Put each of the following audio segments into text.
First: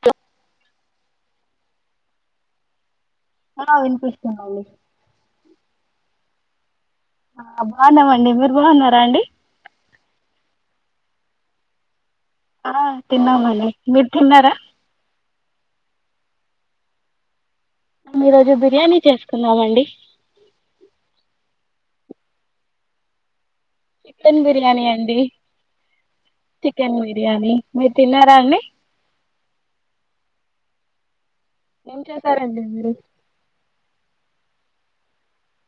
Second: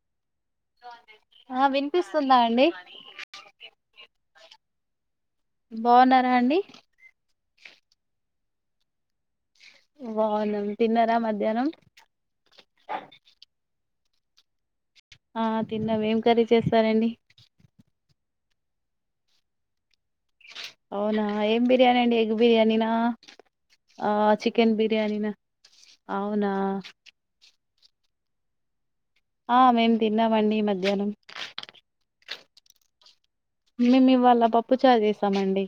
త్ల ఆ వినిపిస్తుందా అండి ఆ వినిపిస్తుందండి బావున్నారా అండి ఆ బావున్నామండి మీరు బావున్నారా అండి బావున్నాం. తిన్నారా మధ్యాహ్నం? ! ఆ తిన్నామండి మీర్ తిన్నారా ఆ తిన్నాం‌. ఏం కర్రీ చేస్తారండి మేము ఈరోజు బిర్యానీ చేసుకున్నామండి. అవునా... ఏం బిర్యానీ అండి ఎగ్ బిర్యానీనా. ఆ చికెన్ బిర్యానీ అండి. బిర్యానీనా అవునా చికెన్ బిర్యానీ. మీర్ తిన్నారా అండి ఆ మేమ్ తిన్నామండి మధ్యాహ్నం ఏం చేశారండి మీరు మేమ్ ఇవాళ పప్పు చారు చేసామండి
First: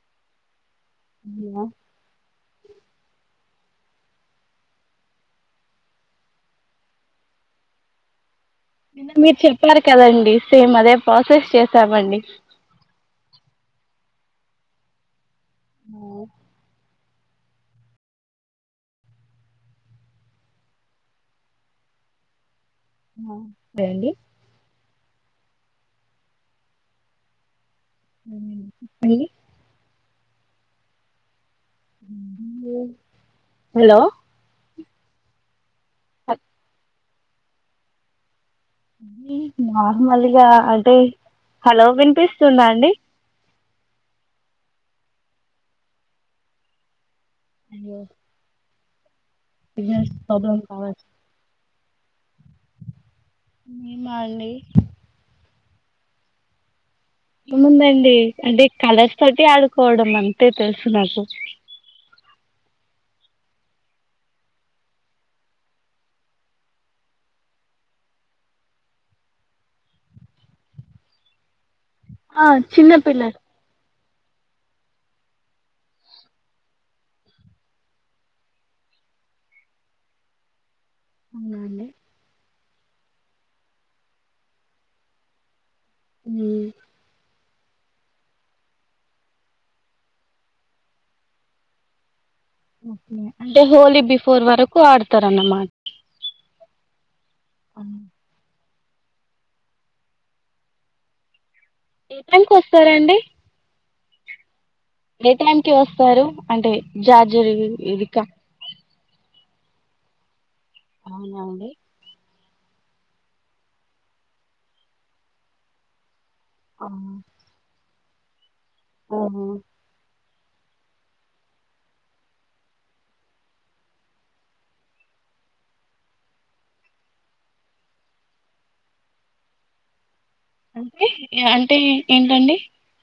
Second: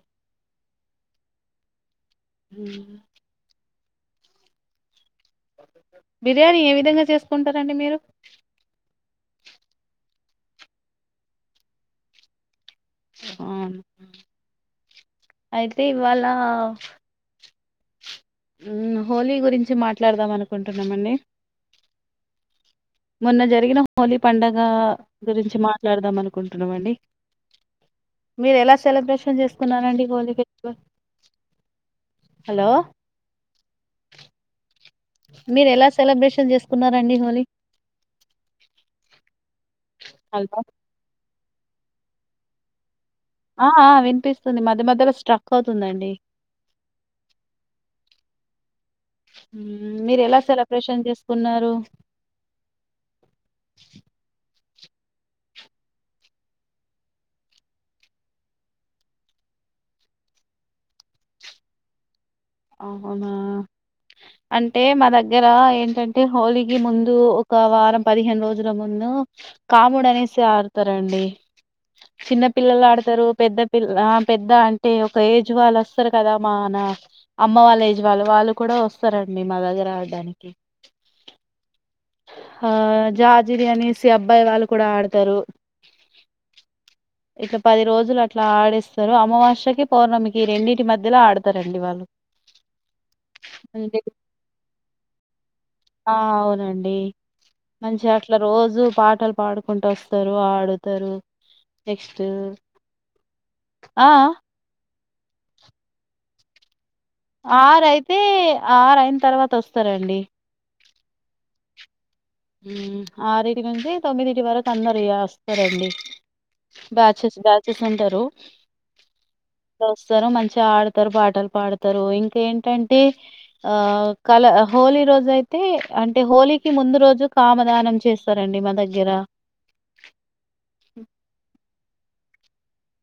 అవునా హ్మ్ బిర్యానీ ఏ విధంగా చేసుకుంటారండి మీరు? మీర్ చెప్పార్కదండి సేమ్ అదే ప్రాసెస్ చేసామండి అవును అయితే ఆ, ఇవాళా హ్మ్ హోలీ గురించి మాట్లాడదాం అనుకుంటున్నామండి ఆ, మొన్న జరిగిన సరే అండి హోలీ పండగ గురించి మాట్లాడదాం అనుకుంటున్నామండి ఉమ్, మీరెలా చెప్పండి సెలబ్రేషన్ చేసుకున్నరండి వాలి ఫెస్టివల్ హలో హాలో మీరెలా స్ సెలబ్రేషన్ చేసుకున్నారు రండి హోలి నార్మల్గా అంటే హలో వినిపిస్తుందా అండి ఆ ఆ వినిపిస్తుంది మధ్య మధ్యలో స్టక్ అవుతుందండి అయ్యో ఉమ్ సిగ్నల్స్ మీరు ఎలా ప్రాబ్లం కావచ్చు సెలబ్రేషన్ చేసుకున్నారు మేమా అండి ముందండీ అంటే కలర్స్ తోటి ఆడుకోవడం అంతే తెలుసు నాకు అహ అవునా అంటే మా దగ్గరా ఏంటంటే హోలీకి ముందు ఒక వారం పదిహేను రోజుల ముందు కాముడు అనేసి ఆడుతారండి చిన్న ఆ పిల్లలు ఆడుతారు చిన్నపిల్లలు పెద్ద పిల్ల ఆ పెద్ద అంటే ఒక ఏజ్ వాళ్ళు వస్తరు కదా మా నా అమ్మ వాళ్ళ ఏజ్ వాళ్ళు వాళ్ళు కూడా వస్తారండి మా దగ్గర ఆడడానికి అవునా అండి ఆ జాజిరి అనేసి అబ్బాయి వాళ్ళు కూడా ఆడతారు ఉమ్ ఇట్ల పది రోజులు అట్లా ఆడేస్తారు అమావాస్య కి పౌర్ణమికి రెండిటి మధ్యలో ఆడతారండి వాళ్ళు అంటే అంతే హోలీ బిఫోర్ వరకు ఆడతారన్నమాట ఆ అవునండీ అవును. మంచిగ అట్లా రోజూ పాటలు పాడుకుంట వస్తారు ఆడుతారు ఏ నెక్స్ట్ టైమ్ కు వస్తారండి ఆ ఆ ఏ టైంకిి వస్తారు అంటే జార్జరి ఆరు ఇది అయితే కా ఆరు అయిన తర్వాత వస్తారండి అవునా అండి ఊ ఆరింటి నుంచి తొమ్మిదింటి వరకు అందరూ ఇగ వస్తారండి ఆ, బ్యాచస్ బ్యాచస్ ఉంటారు ఆహా. రు దసరా మంచ్ చ ఆడతారు పాటలు పాడతారు ఇంక ఏంటంటే ఆ కలర్ హోలీ రోజు అయితే అంటే హోలీకి ముందు రోజు కామదానం చేస్తారండి మా దగ్గర అంటే ఇగ అంటే ఏ ఏంటండి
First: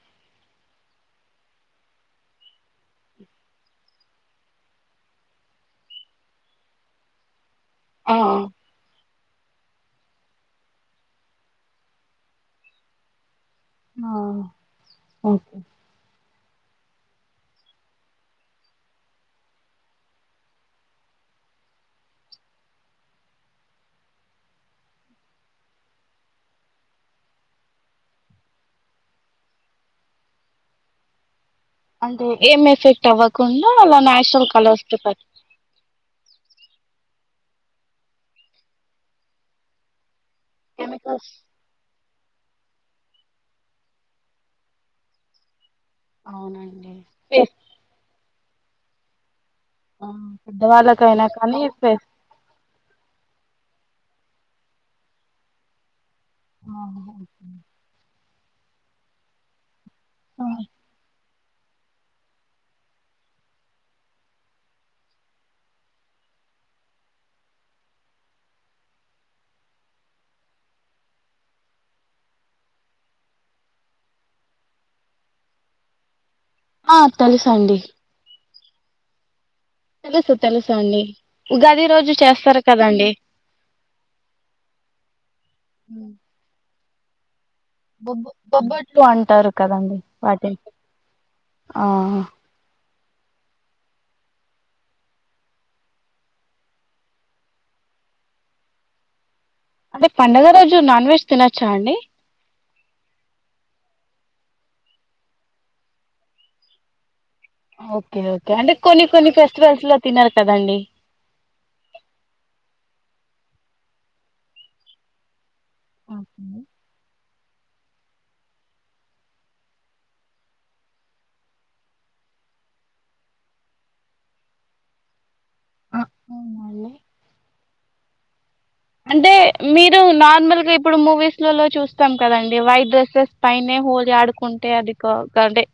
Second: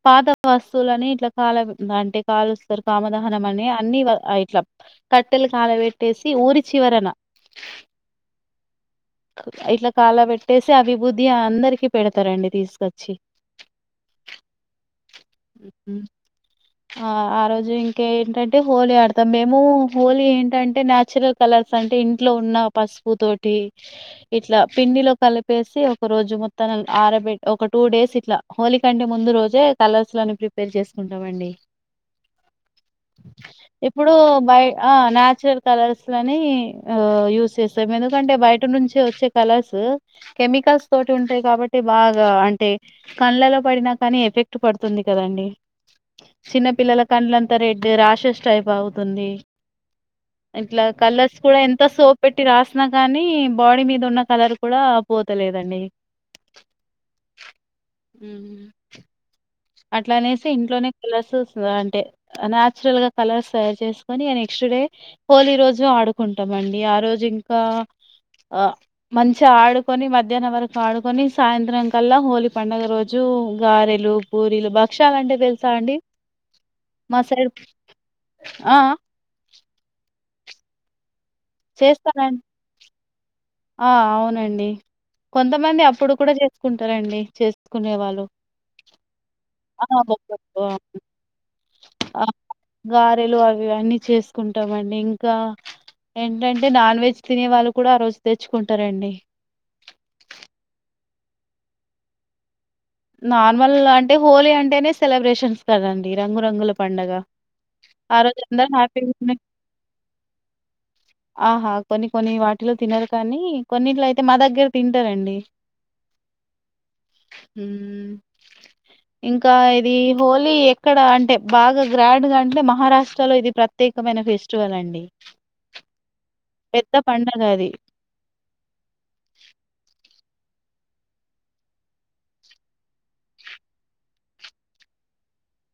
పాత వస్తువులని ఇట్ల కాల అంటే కాలుస్తరు కామదహనం అని, అన్ని ఇట్లా కట్టెలు కాల పెట్టేసి ఊరి చివరన ఆ ఇట్ల కాల పెట్టేసి ఆ విభూది అందరికి పెడతారండి తీసుకొచ్చి ఆ ఓకే ఉమ్. ఆ ఆ రోజు ఇంక ఏంటంటే హోలీ ఆడతాం మేము హోలీ ఏంటంటే నాచురల్ కలర్స్ అంటే ఇంట్లో ఉన్న పసుపు తోటి ఇట్లా పిండిలో కలిపేసి ఒక రోజు మొత్తం ఆరబెట్, ఒక టూ డేస్ ఇట్ల హోలి కంటే ముందు రోజే కలర్స్లని ప్రిపేర్ చేసుకుంటాం అండి. అంటే ఏం ఎఫెక్ట్ అవ్వకుండా అలా ఇప్పుడూ న్యాచురల్ బయ కలర్స్ ఆ న్యాచురల్ కలర్స్ లనీ ఆ యూజ్ చేస్తాం ఎందుకంటే బయట్ ఇటు నుంచి వచ్చే కలార్సు కెమికల్స్ తోటి ఉంటాయి కాబట్టి బాగా అం అంటే కండ్లలో పడినా కానీ ఎఫెక్ట్ పడుతుంది కదండి అవునండి చిన్నపిల్లల కండ్ల అంత రెడ్ రాషెష్ చై పావుతుంది ఆ ఇట్లా పెద్దవాళ్ళకైనా కలర్స్ కూడా కానీ ఎంత సో ప్లస్ పెట్టి రాసిన కానీ మీద ఉన్న కలర్ కూడా పోతలేదండి ఆ ఉ అట్లా అనేసి ఇంట్లోనే కలర్స్ అంటే నాయాచురల్ గా కలర్స్ తయారు చేసుకొని, అ నెక్స్ట్ డే హోలీ రోజు ఆడుకుంటామండి, ఆ రోజు ఇంకా మంచిగా అ ఆడుకొని మధ్యాహ్నం వరకు ఆడుకొని, సాయంత్రం కల్లా హోలీ పండుగ రోజు గారెలు పూరీలు భక్షాల అంటే పెలుతా అండి ఆ మా సైడ్ తెలుసండి ఆ తెలుసు తెలుసు అండి ఉగాది రోజు చేస్తానండి చేస్తారు కదండి ఆ అవునండి కొంతమంది అప్పుడు కూడా చేస్ కుంటారండి చే బొబ్బ బొబ్బట్లు అంటారు ఆ కదండి వాటిని బొబ్బట్లు, ఆ గారెలు అవి అన్నీ చేసుకుంటామ అండి, ఇంకా ఏంటంటే నాన్ వెజ్ తినే వాళ్ళు కూడా ఆ రోజు తెచ్చుకుంటారండి అదే పండుగ రోజు నాన్ వెజ్ తినచ్చా అండి నార్మల్ అంటే హోలీ అంటేనే సెలబ్రేషన్స్ కదండి రంగురంగుల పండగ ఆ ఓకే రోజు ఓకే అందరూ అంటే కొన్ని కొన్ని హ్యాపీగున్న ఫెస్టివల్స్ లో తినరూ కదండి ఆహా! కొన్ని కొన్ని వాటిలో తినరు కానీ కొన్నిట్ల అయితే మా దగ్గర తింటారండి ఓకే ఉ ఇంకా ఇది హోలీ ఎక్కడ అంటే బాగా గ్రాండ్గా అంటే మహారాష్ట్రలో ఇది ప్రత్యేకమైన ఫెస్టివల్ అండి. ఆ పెద్ద పండగ అది నార్మల్ గా ఇప్పుడు మూవీస్ ల చూస్తాం కదండి వైట్ డ్రెస్సెస్ పైనే హలీ ఆడుకుంటే అది కాే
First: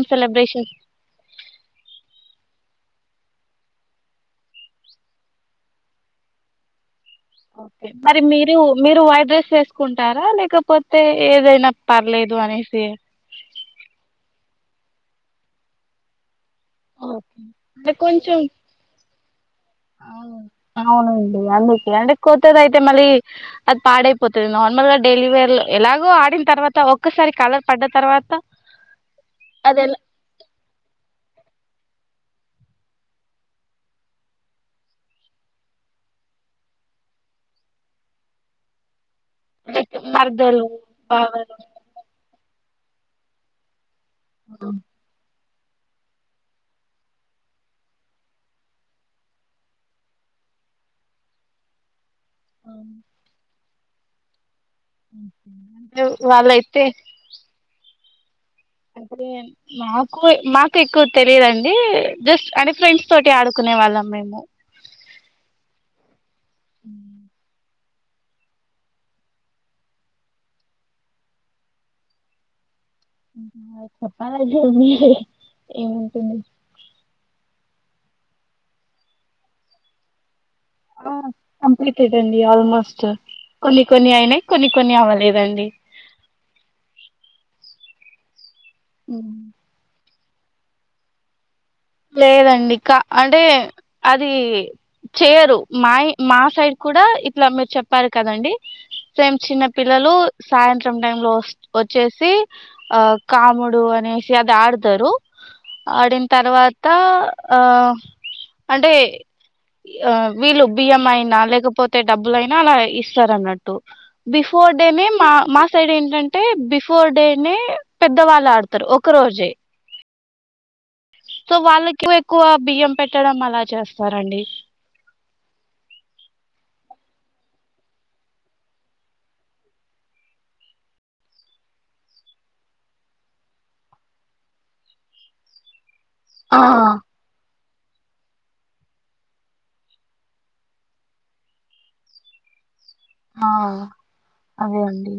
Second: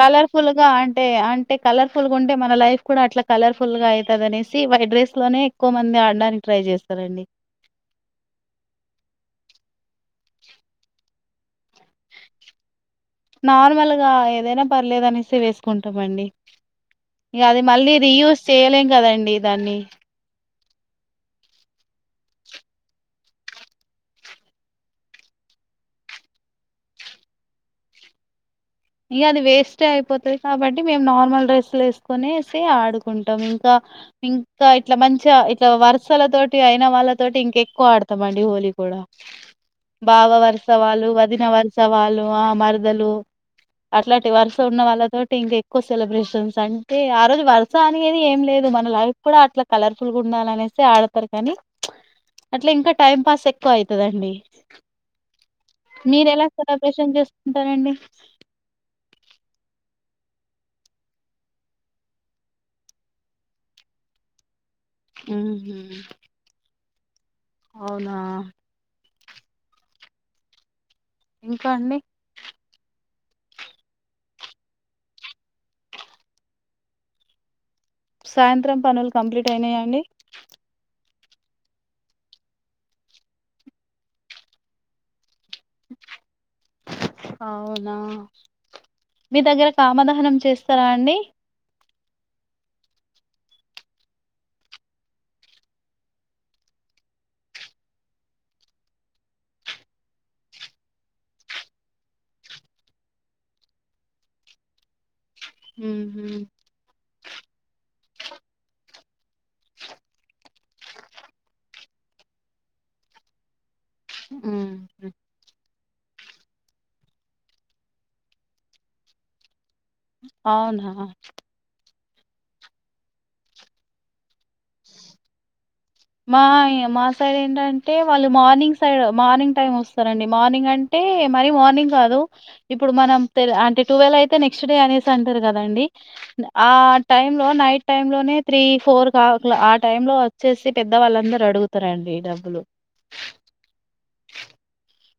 కలర్ఫుల్ గా అంటే అంటే కలర్ఫుల్ గా ఉంటే మన లైఫ్ కూడా అట్లా కలర్ఫుల్ గా అవుతుంది అనేసి వైట్ ర్రైస్ లోనే ఎక్కువ మంది ఆడడానికి ట్రై చేస్తంది ఓకే మరి మీరు మీరు వైట్ రైస్ వేసుకుంటారా లేకపోతే ఏదైనా పలేదో అనిసి నార్మల్గా ఏదైనా పర్లేదు అనేసి వేసుకుంటామండి ఓకే ఇక అది అంటే మళ్ళీ కొంచెం రీయూస్్ చేయలేం కదండి దాన్ని అవును. అవునండి అందుకే అంటే కొత్తది అయితే మళ్ళీ అది పాడైపోతుంది నార్మల్గా డైలీవేర్ లో ఎలాగో ఆడిన తర్వాత ఒక్కసారి కలర్ పడ్డ తర్వాత ఇంక అది వేస్టే అయిపోతది కాబట్టి మేము నార్మల్ డ్రెస్లు వేస్తాం కునేసి ఆడుకుంటాం ఇంకా ఇంకా ఇట్లా మంచి ఇట్లా వర్సలతోటి అయిన వాళ్ళతోటి ఇంకా ఎక్కువ ఆడతాం అండి హోలీ కూడా భావ మరదలు వర్సవాలు వదిన బావలు వర్సవాలు ఆ మారుదలు అట్లాంటి వరుస హ్మ్. ఉన్న వాళ్ళతోటి ఇంకె ఎక్కువ సెలబ్రేషన్స్ అంటే ఆ రోజు వరుస అనేది ఏం లేదు మన లైఫ్ కూడా అట్లా కలర్ఫుల్ గా ఉండాల అనేసి ఆడతారు కానీ అట్ ఇంకా టైమ్ పాస్ ఎ ఎక్కువ అవుతుందండి అంటే వాళ్ళయితే సెలబ్రేషన్ చేసుకుంటారండి అంటే మాకు మాకు ఎక్కువ తెలియదుండి జస్ట్ అంటే ఫ్రెండ్స్ తోటి ఆడుకునే వాళ్ళం మేము ఆ అ అవునా ఇంకా అండి చప్పాల జమ ఏమంటంది సాయంత్రం పనులు కంప్లీట్ అయినాయా అండి కంప్లీట్ అదండి ఆల్మోస్ట్ కొన్ని కొన్ని అయినాయి కొన్ని కొన్ని అవ్వలేదండి అ నా ఉమ్. మీ దగ్గర కామదహనం చేస్తారా అండి లేదండి కా అంటే అది చేయరు మా మా సైడ్ కూడా ఇట్లా మీరు చెప్పారు కదండి సేమ్ చిన్న పిల్లలు సాయంత్రం టై లో వచ్చేసి ఆ కాముడు అనేసి అది ఆడతారు ఆడిన ఉహు తర్వాత ఇ ఆ అంటే ఆ వీళ్ళు బియ్యం అయినా లేకపోతే డబ్బులయినా అలా ఇస్తారు అన్నట్టు బిఫోర్ డేమి ఉహు మా సైడ్ ఏంటంటే బిఫోర్ డే పెద్దవాళ్ళు ఆడతారు ఒక రోజే అవునా సో వాళ్ళ ఎక్కువ ఎక్కువ బియ్యం పెట్టడం అలా చేస్తారండి మా మా సైడ్ ఏంటంటే వాళ్ళు మార్నింగ్ సైడ్ మార్నింగ్ టైమ్ వస్తారండి, మార్నింగ్ అంటే మర మార్నింగ్ కాదు ఇప్పుడు మనం అంటే టువెల్వ అయితే నెక్స్ట్ డే అనేసి అంటారు కదండి. ఆ టైమ్ లో నైట్ టైములోనే త్రీ ఫోర్ కా ఆ టైం లో వచ్చేసి పెద్దవాళ్ళందరు అడుగుతారండి డబ్బులు ఆ అదే అండి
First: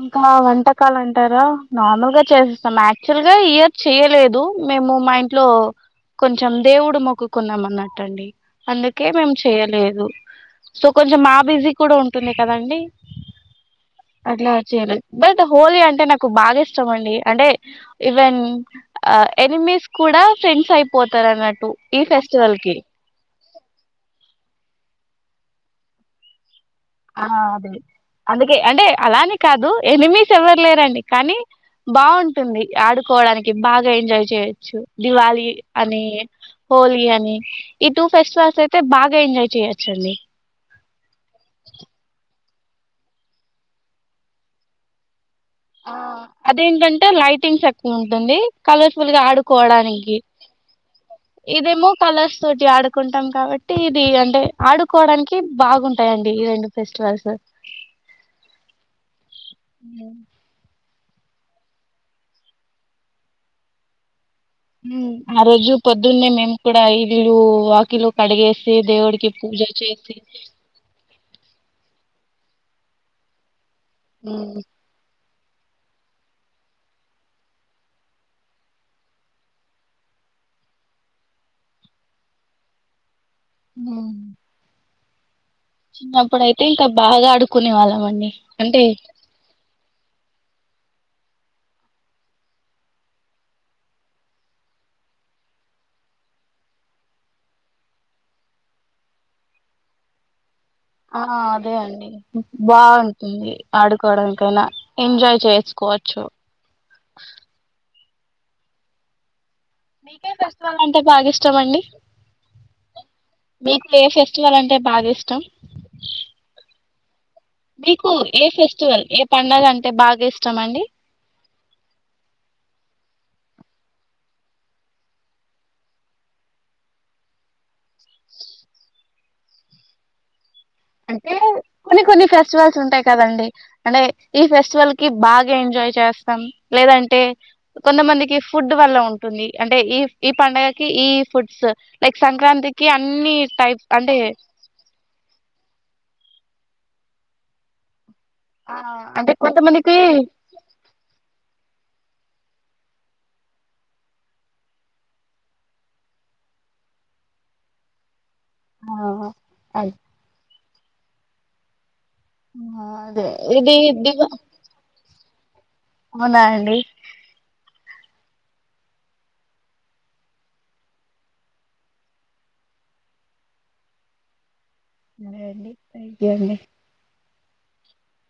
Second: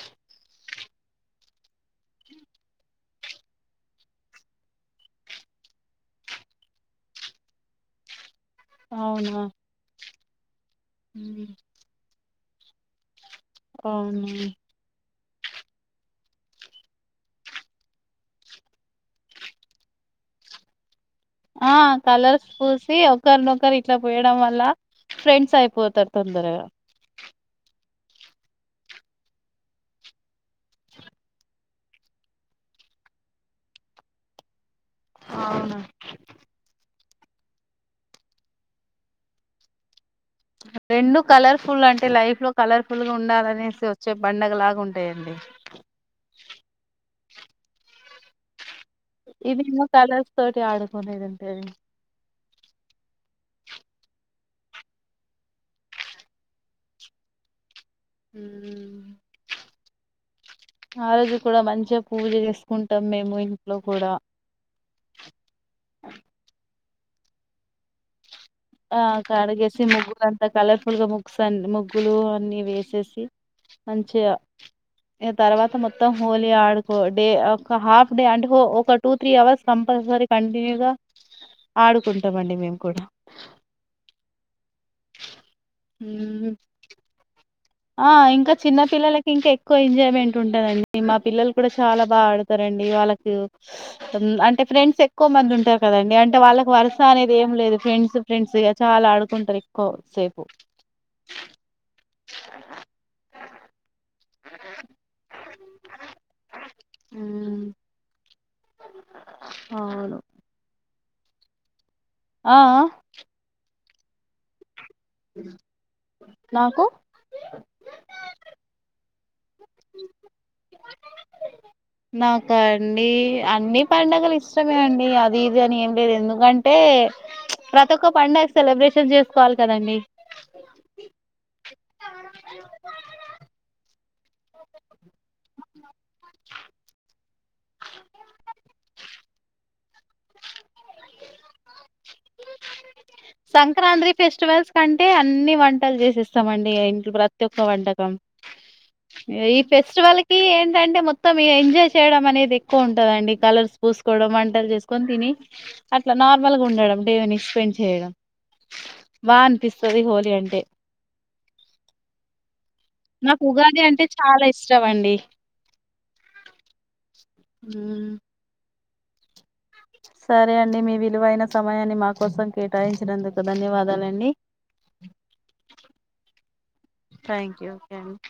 ఇంకా వంటకాలు అంటారా నార్మల్ గా చేసేస్తాం, యాక్చువల్ గా ఇయర్ చేయలేదు మేము మా ఇంట్లో కొంచెం దేవుడు మొక్కుకున్నాం అన్నట్టుండి అందుకే మేము అవునా చెయలేదు సో కొంచెం మా బిజీ కూడా ఉం టునే కదండి అవును అట్లా చేయలేదు బట్ హోలీ అంటే నాకు బాగా ఇష్టం అండి అంటే ఈవెన్ ఎనిమీస్ కూడా ఫ్రెండ్స్ అయి ఆ కలర్స్ పూసి ఒకరినొకరు ఇట్లా పోయడం వల్ల ఫ్రెండ్స్ అయిపోతారు తొందరగా ఆ అదే అందుకే అంటే అలానే కాదు ఎనిమీస్ ఎవ్వరులేరండి, కానీ బాగుంటుంది ఆడుకోవడానికి బాగా ఎంజాయ్ చేయొచ్చు దివాళి అవును అని హోలీ అ ఈ టూ ఫెస్టివల్స్ అయితే బాగా ఎంజాయ్ చేయొచ్చండి రెండు కలర్ఫుల్ అంటే లైఫ్ లో కలర్ఫుల్ గా ఉండాలనేసి వచ్చే బండగ లాగా ఉంటాయండి పటిన్స్ ఎక్కువ ఉంటుంది కలర్ఫుల్ గా ఇదిన్న ఆడుకోవడానికి కలర్స్ తోటి ఆడుకోదంత ఇదేమో కలర్స్ తోటి ఆడుకుంటాం కాబట్టి ఇది అంటే ఆడుకోవడానికి బాగుంటాయండి ఈ రెండు ఫెస్టివల్స్ మ్ ఆ రోజు కూడా మంచిగా పూజ చేసుకుంటాం మేము ఇంట్లో కూడా ఆ రోజు పొద్దున్నే మేము కూడా ఇల్లు వాకిలు కడిగే ఆ కడుగేసి ముగ్గులు అంతా కలర్ఫుల్గా ముగసా ముగ్గులు అన్నీ వేసేసి మంచిగా తర్వాత మొత్తం హోలీ ఆడుకో, డే ఒక హాఫ్ డే అంటే ఒక టూ త్రీ అవర్స్ కంపల్సరీ కంటిన్యూగా ఆడుకుంటాండి మేము కూడా ఆ చిన్నప్పుడుయితే ఇంకా బాగా అడుక్ ఆ ఇంకా చిన్న పిల్లలకి ఇంకా ఎక్కువ ఎంజాయ్మెంట్ ఉంటదండి మా పిల్లలు కూడా చాలా బాగా ఆడుతారండి, వాళ్ళకి అంటే ఫ్రెండ్స్ ఎక్కువ మంది ఉంటారు కదండి, అంటే వాళ్ళకి వరుస అనేది ఏం లేదు ఫ్రెండ్స్ ఫ్రెండ్స్ చాలా ఆడుకుంటారు ఎక్కువ సేపు ఆ అదే అండి బాగుంటుంది ఆడుకోవడానికి [unintelligible] ఎంజాయ్ చేసుకోవచ్చు ఉమ్ అవును మీకే ఫెస్టివల్ అన్ టె బాగా ఇష్టం అండి ఆ మీక్ ఏ ఫెస్టివల్ అంటే బాగా ఇష్టం నాకు మీకు ఏ ఫెస్టివల్ ఏ పండగ అంటే బాగా ఇష్టమండి. నాకా అండి అన్ని పండగలు ఇష్టమే అండి అది ఇది అని ఏం లేదు ఎందుకంటే ప్రతి ఒక్క పండగ సెలబ్రేషన్ చేసుకోవాలి కదండి. అంటే కొన్ని కొన్ని ఫెస్టివల్స్ ఉంటాయి కదండి. అంటే ఈ ఫెస్టివల్ కి బాగా ఎంజాయ్ చేస్తాం లేదంటే. కొంతమందికి ఫుడ్ వల్ల ఉన్ టుంది అంటే ఈ ఈ పండగకి ఈ ఫుడ్స్. లైక్ సంక్రాంతికి అన్నీ టైప్ అంటే టలు చేసేస్తాంమండి ఇంట్లో ప్రతి ఒక్క వంట. తమ్ ఆ అంటే ఇగ ఈ కొంతమందికి ఫెస్టివల్ కి ఏంటంటే మొత్తం ఇగా ఎంజాయ్. చేయడం అనేది ఎక్కువ ఉంటదండి కలర్స్ పూసుకోవడం వంటలు చేసుకొని తిని అట్లా నార్మల్గా ఉండడం. ఏవైనా ఎక్స్ప్లెయిన్ చేయరా. ఆ బా అ అనిపిస్తది హోలీ అంటే. ఆ అదే నాకు ఇది ఉగాది అంటే దివ చాలా ఇష్టమండి. అవునా అండి. మ్మ్ సరే అండి మీ విలువైన సమయాన్ని మా కోసం కేటాయించినందుకు ధన్యవాదాలండి. సరే అండి థ్యాంక్ అండి. థ్యాంక్ యూ ఓకే అండి.